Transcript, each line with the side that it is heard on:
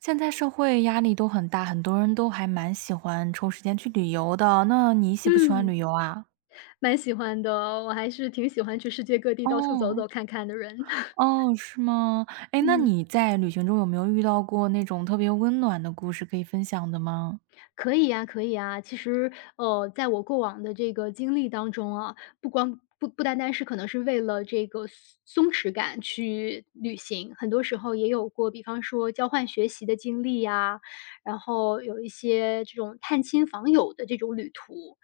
right: 现在社会压力都很大，很多人都还蛮喜欢抽时间去旅游的。那你喜不喜欢
left: 嗯，
right: 旅游啊？
left: 蛮喜欢的哦，我还是挺喜欢去世界各地到处走
right: 哦，
left: 走看看的人。
right: 哦，是吗？哎，那
left: 嗯，
right: 你在旅行中有没有遇到过那种特别温暖的故事可以分享的吗？
left: 可以呀，可以呀。其实，在我过往的这个经历当中啊，不光不不单单是可能是为了这个松弛感去旅行，很多时候也有过，比方说交换学习的经历呀，然后有一些这种探亲访友的这种旅途，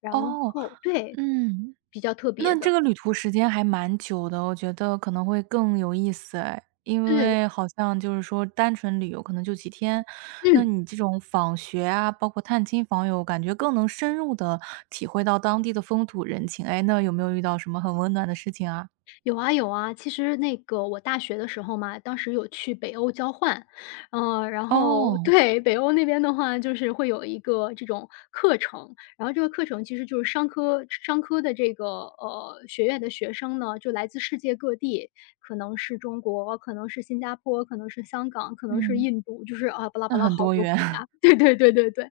left: 然
right: 哦，
left: 后对，
right: 嗯。
left: 比较特别
right: 那这
left: 的，
right: 个旅途时间还蛮久的，我觉得可能会更有意思哎。因
left: 对，
right: 为好像就是说单纯旅游可能就几天，那
left: 嗯。
right: 你这种访学啊，包括探亲访友，感觉更能深入的体会到当地的风土人情。哎，那有没有遇到什么很温暖的事情啊？
left: 有啊有啊，其实那个我大学的时候嘛，当时有去北欧交换，然后
right: 哦，
left: 对，北欧那边的话就是会有一个这种课程，然后这个课程其实就是商科的这个学院的学生呢，就来自世界各地，可能是中国，可能是新加坡，可能是香港，可能是
right: 嗯。
left: 印度，就是啊巴拉
right: 那
left: 巴拉
right: 很
left: 好
right: 多
left: 多国
right: 元。
left: 家，对对对对对，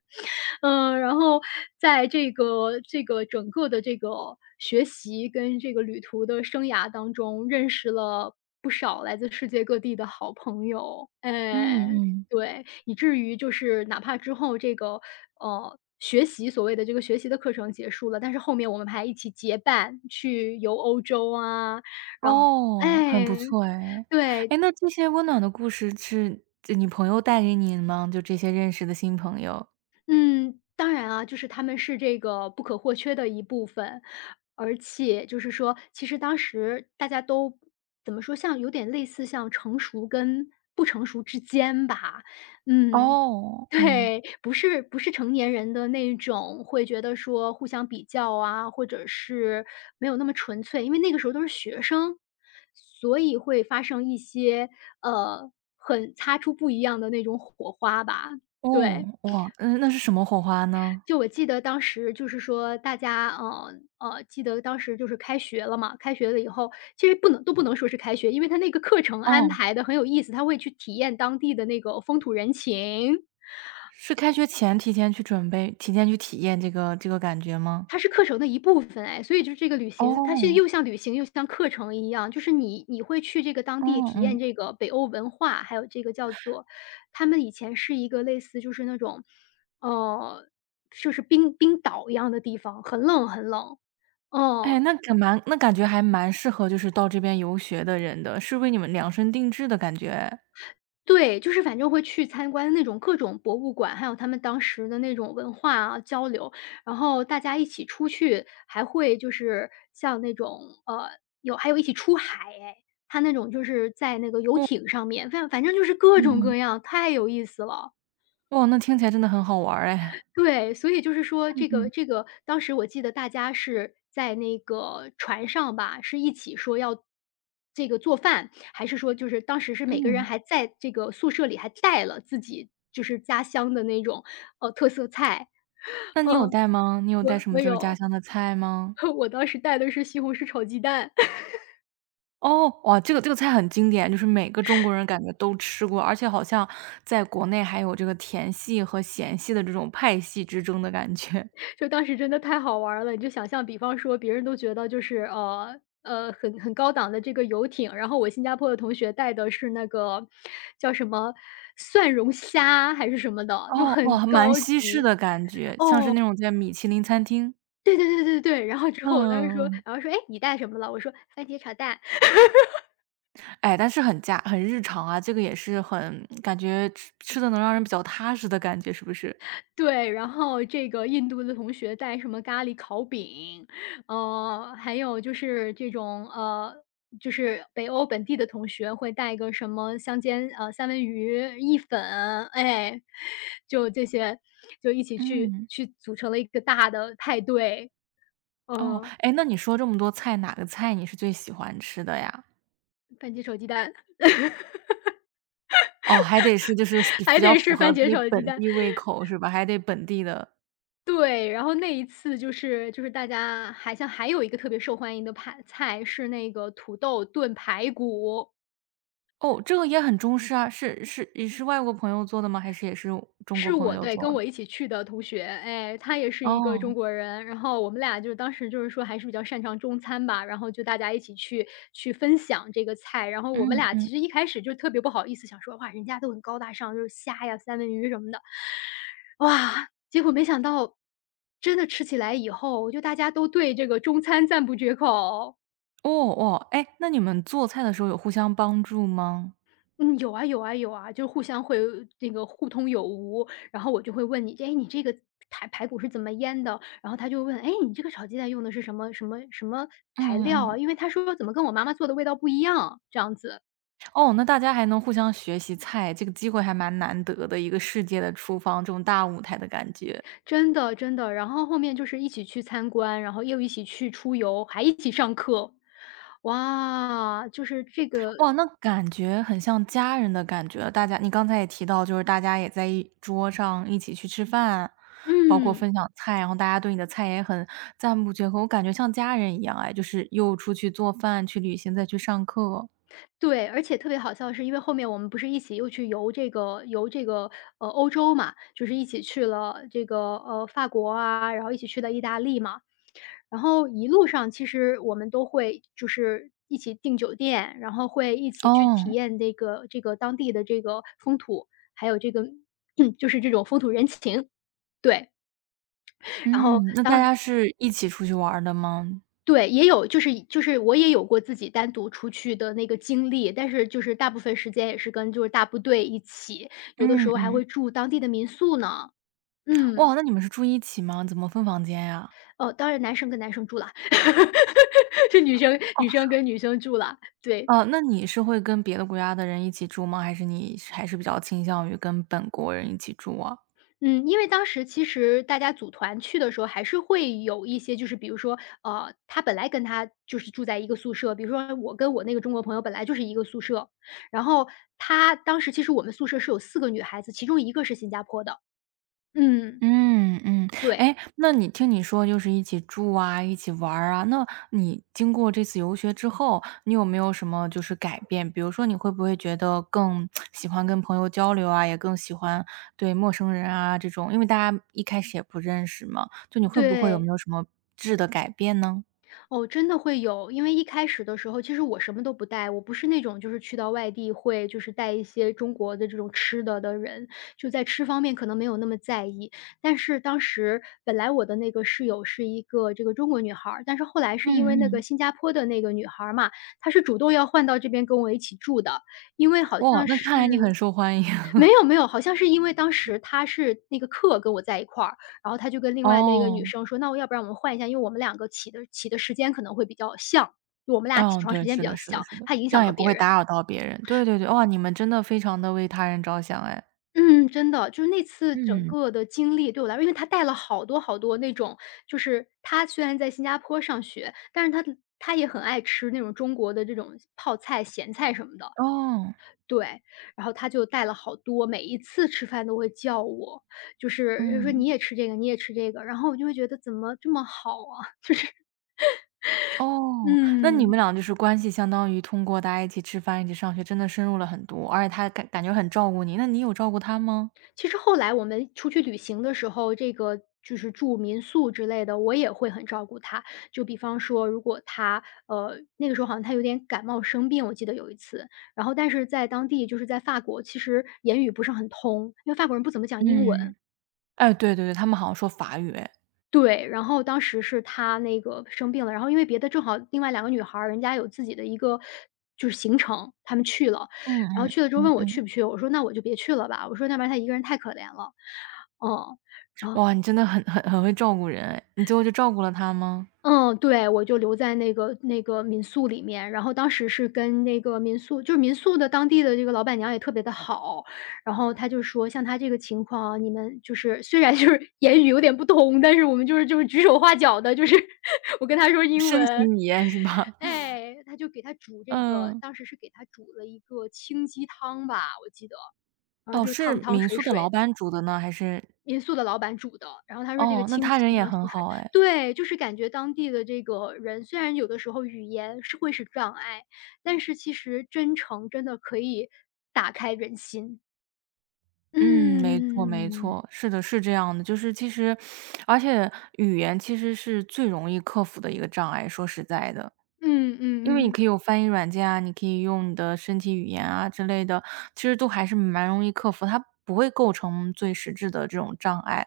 left: 嗯，然后在这个整个的这个学习跟这个旅途的生涯当中，认识了不少来自世界各地的好朋友，
right: 嗯
left: 哎，
right: 嗯。
left: 对，以至于就是哪怕之后这个，学习所谓的这个学习的课程结束了，但是后面我们还一起结伴去游欧洲啊，然后
right: 哦，很不
left: 哎，
right: 错哎。
left: 对。
right: 哎，那这些温暖的故事是这你朋友带给你的吗？就这些认识的新朋友。
left: 嗯，当然啊，就是他们是这个不可或缺的一部分，而且就是说，其实当时大家都怎么说，像有点类似像成熟跟不成熟之间吧，嗯，
right: 哦，嗯。
left: 对，不是成年人的那种会觉得说互相比较啊，或者是没有那么纯粹，因为那个时候都是学生，所以会发生一些呃很擦出不一样的那种火花吧，
right: 哦，
left: 对。
right: 哇，嗯，那是什么火花呢？
left: 就我记得当时就是说大家，记得当时就是开学了嘛，开学了以后，其实不能说是开学，因为他那个课程安
right: 哦，
left: 排的很有意思，他会去体验当地的那个风土人情，
right: 是开学前提前去准备，提前去体验这个感觉吗？
left: 它是课程的一部分哎，所以就是这个旅行，它是
right: 哦，
left: 又像旅行又像课程一样，就是你会去这个当
right: 嗯
left: 地体验
right: 嗯，
left: 这个北欧文化，还有这个叫做他们以前是一个类似就是那种，呃，就是冰岛一样的地方，很冷很冷，
right: 哎，
left: 嗯。
right: 那感蛮那感觉还蛮适合就是到这边游学的人的，是为你们量身定制的感觉
left: 对，就是反正会去参观那种各种博物馆，还有他们当时的那种文化啊交流，然后大家一起出去，还会就是像那种还有一起出海哎，他那种就是在那个游
right: 哦，
left: 艇上面，反正就是各
right: 嗯
left: 种
right: 嗯嗯，
left: 各样，太有意思了。
right: 哇，那听起来真的很好玩儿哎。
left: 对，所以就是说
right: 嗯
left: 这个
right: 嗯
left: 这个当时我记得大家是在那个船上吧，是一起说要这个做饭，还是说就是当时是每个人
right: 嗯，
left: 还在这个宿舍里还带了自己就是家乡的那种，特色菜。
right: 那你有
left: 嗯，
right: 带吗？你有带
left: 我
right: 什么
left: 我
right: 就是家
left: 有，
right: 乡的菜吗？
left: 我当时带的是西红柿炒鸡蛋。
right: 哦，哇，这个菜很经典，就是每个中国人感觉都吃过，而且好像在国内还有这个甜系和咸系的这种派系之争的感觉。
left: 就当时真的太好玩儿了，你就想象，比方说别人都觉得就是很高档的这个游艇，然后我新加坡的同学带的是那个叫什么蒜蓉虾还是什么的，就
right: 哦，
left: 很
right: 哇，蛮
left: 高
right: 西式
left: 级。
right: 的感觉，像是那种在米其林餐厅。
left: 对对对对对，然后之后我当时说，
right: 嗯，
left: 然后说，哎，你带什么了？我说番茄炒蛋。
right: 哎，但是很家很日常啊，这个也是很感觉吃吃的能让人比较踏实的感觉，是不是？
left: 对，然后这个印度的同学带什么咖喱烤饼，还有就是这种就是北欧本地的同学会带个什么香煎三文鱼、意粉，哎，就这些，就一起去
right: 嗯，
left: 去组成了一个大的派对，
right: 哦，
left: 呃，
right: 哎，那你说这么多菜，哪个菜你是最喜欢吃的呀？
left: 番茄炒鸡蛋，
right: 哦，还得是就是比 比
left: 还
right: 较
left: 得
right: 符
left: 是
right: 合
left: 番
right: 自
left: 茄
right: 己
left: 炒鸡
right: 本
left: 蛋。
right: 地胃口是吧？还得本地的。
left: 对，然后那一次就是大家好像还有一个特别受欢迎的派菜是那个土豆炖排骨。
right: 哦，这个也很中式啊，是也是外国朋友做的吗？还是也是中国
left: 是
right: 朋
left: 我
right: 友
left: 对，
right: 做
left: 跟
right: 的？
left: 我一起去的同学，哎，他也是一个中
right: 哦，
left: 国人，然后我们俩就是当时就是说还是比较擅长中餐吧，然后就大家一起去分享这个菜，然后
right: 嗯
left: 我们俩
right: 嗯，
left: 其实一开始就特别不好意思，想说哇，人家都很高大上，就是虾呀、三文鱼什么的，哇，结果没想到真的吃起来以后，就大家都对这个中餐赞不绝口。
right: 哦哦，哎，那你们做菜的时候有互相帮助吗？
left: 嗯，有啊有啊有啊，就是互相会那个互通有无。然后我就会问你，哎，你这个排骨是怎么腌的？然后他就问，哎，你这个炒鸡蛋用的是什么什么什么材
right: 嗯嗯
left: 料
right: 嗯，
left: 啊？因为他说怎么跟我妈妈做的味道不一样，这样子，
right: 哦，那大家还能互相学习菜，这个机会还蛮难得的，一个世界的厨房，这种大舞台的感觉。
left: 真的真的。然后后面就是一起去参观，然后又一起去出游，还一起上课，哇，就是这个，
right: 哇，那感觉很像家人的感觉。大家你刚才也提到，就是大家也在一桌上一起去吃饭，包括
left: 嗯。
right: 分享菜，然后大家对你的菜也很赞不绝口，我感觉像家人一样哎，就是又出去做饭、去旅行、再去上课。
left: 对，而且特别好笑的是，因为后面我们不是一起又去游这个游这个，呃，欧洲嘛，就是一起去了这个，法国啊，然后一起去了意大利嘛。然后一路上其实我们都会就是一起订酒店，然后会一起去
right: 哦，
left: 体验这个当地的这个风土，还有这个 就是这种风土人情。对，然后
right: 嗯，那大家是一起出去玩儿的吗？
left: 对，也有就是我也有过自己单独出去的那个经历，但是就是大部分时间也是跟就是大部队一起，有的时
right: 嗯
left: 候还
right: 嗯，
left: 会住当地的民宿呢。嗯，
right: 哇，那你们是住一起吗？怎么分房间呀？
left: 哦，当然男生跟男生住了，是女生跟女生住了，对。
right: 哦，那你是会跟别的国家的人一起住吗？还是你是还是比较倾向于跟本国人一起住啊？
left: 嗯，因为当时其实大家组团去的时候，还是会有一些就是比如说，他本来跟他就是住在一个宿舍，比如说我跟我那个中国朋友本来就是一个宿舍，然后他当时其实我们宿舍是有四个女孩子，其中一个是新加坡的。嗯。
right: 嗯嗯，
left: 对，
right: 哎，那你听你说就是一起住啊，一起玩儿啊，那你经过这次游学之后，你有没有什么就是改变？比如说你会不会觉得更喜欢跟朋友交流啊，也更喜欢对陌生人啊这种，因为大家一开始也不认识嘛，就你会不会有没
left: 对。
right: 有什么质的改变呢？
left: 哦，真的会有。因为一开始的时候，其实我什么都不带，我不是那种就是去到外地会就是带一些中国的这种吃的的人，就在吃方面可能没有那么在意。但是当时本来我的那个室友是一个这个中国女孩儿，但是后来是因为
right: 嗯
left: 那个
right: 嗯，
left: 新加坡的那个女孩儿嘛，她是主动要换到这边跟我一起住的，因为好
right: 哇，
left: 像
right: 那看来你很
left: 是
right: 受欢迎。
left: 没 有没有，好像是因为当时他是那个课跟我在一块儿，然后他就跟另外那个
right: 哦，
left: 女生说："那我要不然我们换一下，因为我们两个起的时间可能会比较像，就我们俩起
right: 嗯，
left: 床时
right: 对，
left: 间
right: 是
left: 比
right: 的，
left: 较
right: 是的，
left: 像，
right: 是的，
left: 怕影
right: 这
left: 响
right: 样也
left: 到
right: 不
left: 别
right: 会打
left: 人。"
right: 扰到别人。对对对，哇，你们真的非常的为他人着想哎。
left: 嗯，真的，就是那次整
right: 嗯。
left: 个的经历对我来说，因为他带了好多好多那种，就是他虽然在新加坡上学，但是他也很爱吃那种中国的这种泡菜、咸菜什么的，
right: 哦，
left: 对，然后他就带了好多，每一次吃饭都会叫我，就是说："你
right: 嗯，
left: 也吃这个，你也吃这个。"然后我就会觉得怎么这么好啊，就是。
right: 哦，那你
left: 嗯。
right: 们俩就是关系相当于通过大家一起吃饭、一起上学，真的深入了很多，而且他感觉很照顾你，那你有照顾他吗？
left: 其实后来我们出去旅行的时候，这个就是住民宿之类的，我也会很照顾他。就比方说，如果他那个时候好像他有点感冒生病，我记得有一次。然后但是在当地就是在法国，其实言语不是很通，因为法国人不怎么讲英
right: 嗯。
left: 文。
right: 哎，对对对，他们好像说法语哎。
left: 对，然后当时是她那个生病了，然后因为别的正好另外两个女孩儿，人家有自己的一个就是行程，她们去了。
right: 嗯
left: 然后
right: 嗯，
left: 去了之后
right: 嗯
left: 问我去
right: 嗯。
left: 不去，我说：“那我就别去了吧。”我说：“要不然她一个人太可怜了。”嗯，
right: 哇，你真的很很很会照顾人哎，你最后就照顾了他吗？
left: 嗯，对，我就留在那个那个民宿里面，然后当时是跟那个民宿就是民宿的当地的这个老板娘也特别的好，然后她就说：“像她这个情况啊，你们就是虽然就是 言语有点不通，但是我们就是就是指手画脚的，就是 我跟她说英
right: 深
left: 文。”
right: 情语言是吧？
left: 哎，他就给他煮这个
right: 嗯，
left: 当时是给他煮了一个清鸡汤吧，我记得。然后
right: 哦，
left: 就是
right: 是
left: 汤汤
right: 民
left: 水
right: 宿的老
left: 水的，
right: 板煮的呢，还是
left: 民宿的老板煮的。然后他说这个
right: 哦，那
left: 清
right: 他人
left: 清
right: 也
left: 汤
right: 很
left: 清水
right: 好哎。
left: 对，就是感觉当地的这个人，虽然有的时候语言是会是障碍，但是其实真诚真的可以打开人心。
right: 嗯，没错没
left: 嗯，
right: 错，是的，是这样的。就是其实而且语言其实是最容易克服的一个障碍，说实在的。
left: 嗯
right: 因为你
left: 嗯嗯。
right: 可以有翻译软件啊，你可以用你的身体语言啊之类的，其实都还是蛮容易克服，它不会构成最实质的这种障碍。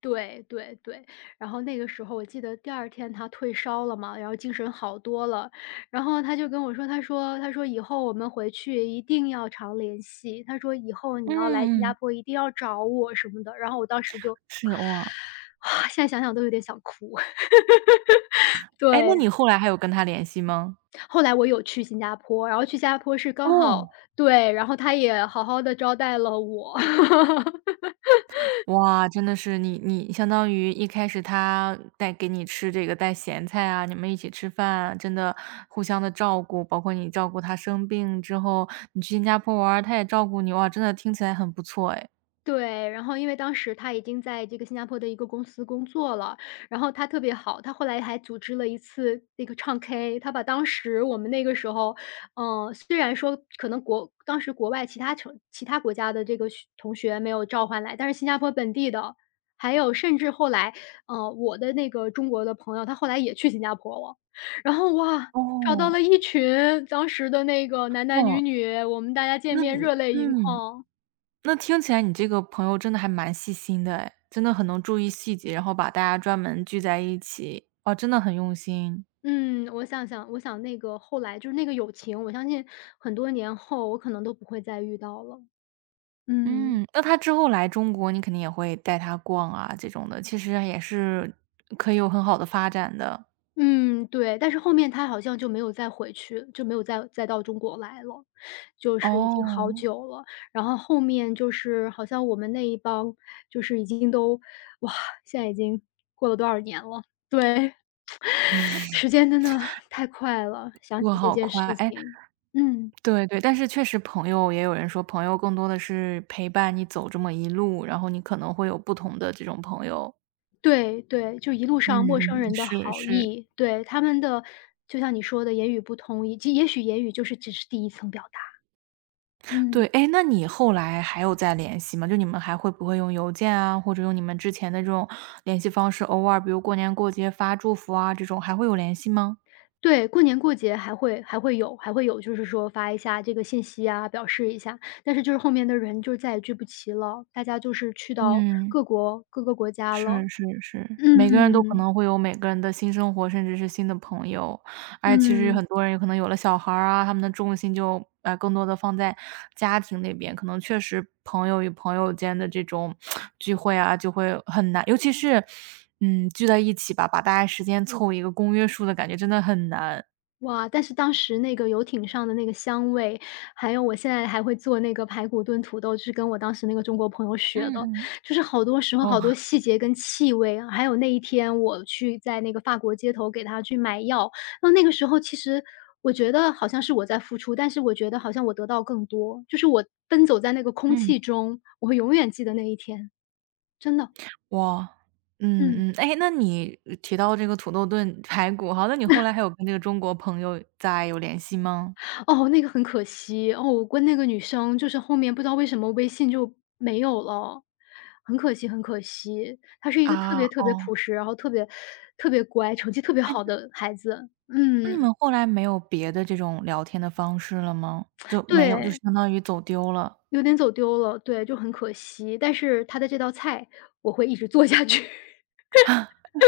left: 对对对，然后那个时候我记得第二天他退烧了嘛，然后精神好多了，然后他就跟我说，他说：“以后我们回去一定要常联系，”他说：“以后你要来新
right: 嗯
left: 加
right: 嗯，
left: 坡一定要找我什么的。”然后我当时就，
right: 是，哇。
left: 啊，现在想想都有点想哭。
right: 哎，那
left: 对，
right: 你后来还有跟他联系吗？
left: 后来我有去新加坡，然后去新加坡是刚好
right: 哦。
left: 对，然后他也好好的招待了我。
right: 哇，真的是你相当于一开始他带给你吃这个带咸菜啊，你们一起吃饭啊真的互相的照顾，包括你照顾他生病之后，你去新加坡玩儿他也照顾你，哇，真的听起来很不错哎。
left: 对，然后因为当时他已经在这个新加坡的一个公司工作了，然后他特别好，他后来还组织了一次那个唱 K，他把当时我们那个时候，嗯，虽然说可能当时国外其他其他国家的这个同学没有召唤来，但是新加坡本地的，还有甚至后来，我的那个中国的朋友，他后来也去新加坡了，然后哇，找到
right: 哦，
left: 了一群当时的那个男男
right: 哦，
left: 女女，我们大家见
right: 那
left: 面
right: 你
left: 热泪盈
right: 嗯，
left: 眶。
right: 那听起来你这个朋友真的还蛮细心的哎，真的很能注意细节，然后把大家专门聚在一起，哦，真的很用心。
left: 嗯，我想那个后来就是那个友情，我相信很多年后我可能都不会再遇到了。嗯。
right: 嗯，那他之后来中国，你肯定也会带他逛啊，这种的，其实也是可以有很好的发展的。
left: 嗯，对，但是后面他好像就没有再回去，就没有再到中国来了，就是已经好
right: 哦，
left: 久了。然后后面就是好像我们那一帮就是已经都哇，现在已经过了多少年了，对，时间真的太快了，想
right: 过
left: 起这
right: 好
left: 件
right: 快，
left: 事
right: 哎，
left: 情，嗯。
right: 对对，但是确实朋友也有人说，朋友更多的是陪伴你走这么一路，然后你可能会有不同的这种朋友。
left: 对对，就一路上陌生
right: 嗯嗯，
left: 人的
right: 是
left: 好
right: 是，
left: 意，对，他们的就像你说的言语不通，以及也许言语就是只是第一层表达。
right: 对，
left: 嗯，
right: 哎，那你后来还有再联系吗？就你们还会不会用邮件啊，或者用你们之前的这种联系方式，偶尔比如过年过节发祝福啊，这种还会有联系吗？
left: 对，过年过节还会有，就是说发一下这个信息啊，表示一下，但是就是后面的人就再也聚不齐了，大家就是去到
right: 嗯。
left: 各国各个国家了。
right: 是是是，每个人都可
left: 嗯，
right: 能会有每个人的新生活，甚至是新的朋友。而且其实
left: 嗯。
right: 很多人有可能有了小孩儿啊，他们的重心就，更多的放在家庭那边，可能确实朋友与朋友间的这种聚会啊，就会很难尤其是，聚在一起吧，把大家时间凑一个公约数的感觉真的很难。
left: 哇，但是当时那个游艇上的那个香味，还有我现在还会做那个排骨炖土豆，就是跟我当时那个中国朋友学
right: 嗯
left: 的。
right: 嗯，
left: 就是好多时候
right: 哇，
left: 好多细节跟气味啊，还有那一天我去在那个法国街头给他去买药，那个时候其实我觉得好像是我在付出，但是我觉得好像我得到更多，就是我奔走在那个空
right: 嗯。
left: 气中，我会永远记得那一天，真的，
right: 哇，
left: 嗯。
right: 嗯嗯。哎，那你提到这个土豆炖排骨好，那你后来还有跟这个中国朋友在有联系吗？
left: 哦，那个很可惜，哦，我跟那个女生就是后面不知道为什么微信就没有了，很可惜很可惜。她是一个特
right: 啊，
left: 别特别
right: 哦，
left: 朴实，然后特别特别乖，成绩特别
right: 哎，
left: 好的孩子。
right: 那你
left: 嗯，
right: 们后来没有别的这种聊天的方式了吗？就没有，就
left: 对，
right: 相当于走丢了。
left: 有点走丢了，对，就很可惜。但是她的这道菜我会一直做下去。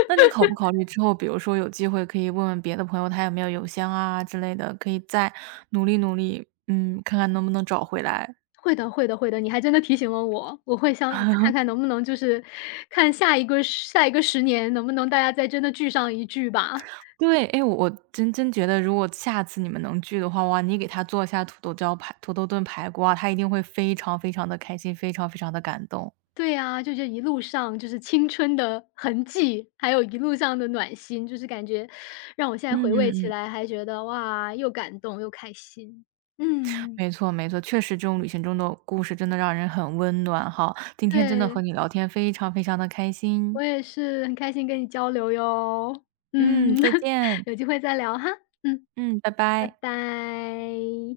right: 那你考不考虑之后，比如说有机会可以问问别的朋友，他有没有邮箱啊之类的，可以再努力努力，看看能不能找回来。
left: 会的，你还真的提醒了我，我会想看 看能不能就是看下一个十年能不能大家再真的聚上一聚吧。
right: 对，哎，我真觉得，如果下次你们能聚的话，哇，你给他做一下土豆炖排骨啊，他一定会非常非常的开心，非常非常的感动。
left: 对啊，就这一路上就是青春的痕迹，还有一路上的暖心，就是感觉让我现在
right: 嗯
left: 回味
right: 嗯
left: 起
right: 嗯。
left: 来还觉得，哇，又感动又开心。嗯。
right: 没错没错，确实这种旅行中的故事真的让人很温暖哈。今天真的和
left: 对，
right: 你聊天非常非常的开心，
left: 我也是很开心跟你交流哟。
right: 嗯，
left: 嗯，
right: 再 见，
left: 有机会再聊哈。嗯，
right: 嗯，拜
left: 拜
right: 拜。
left: 拜。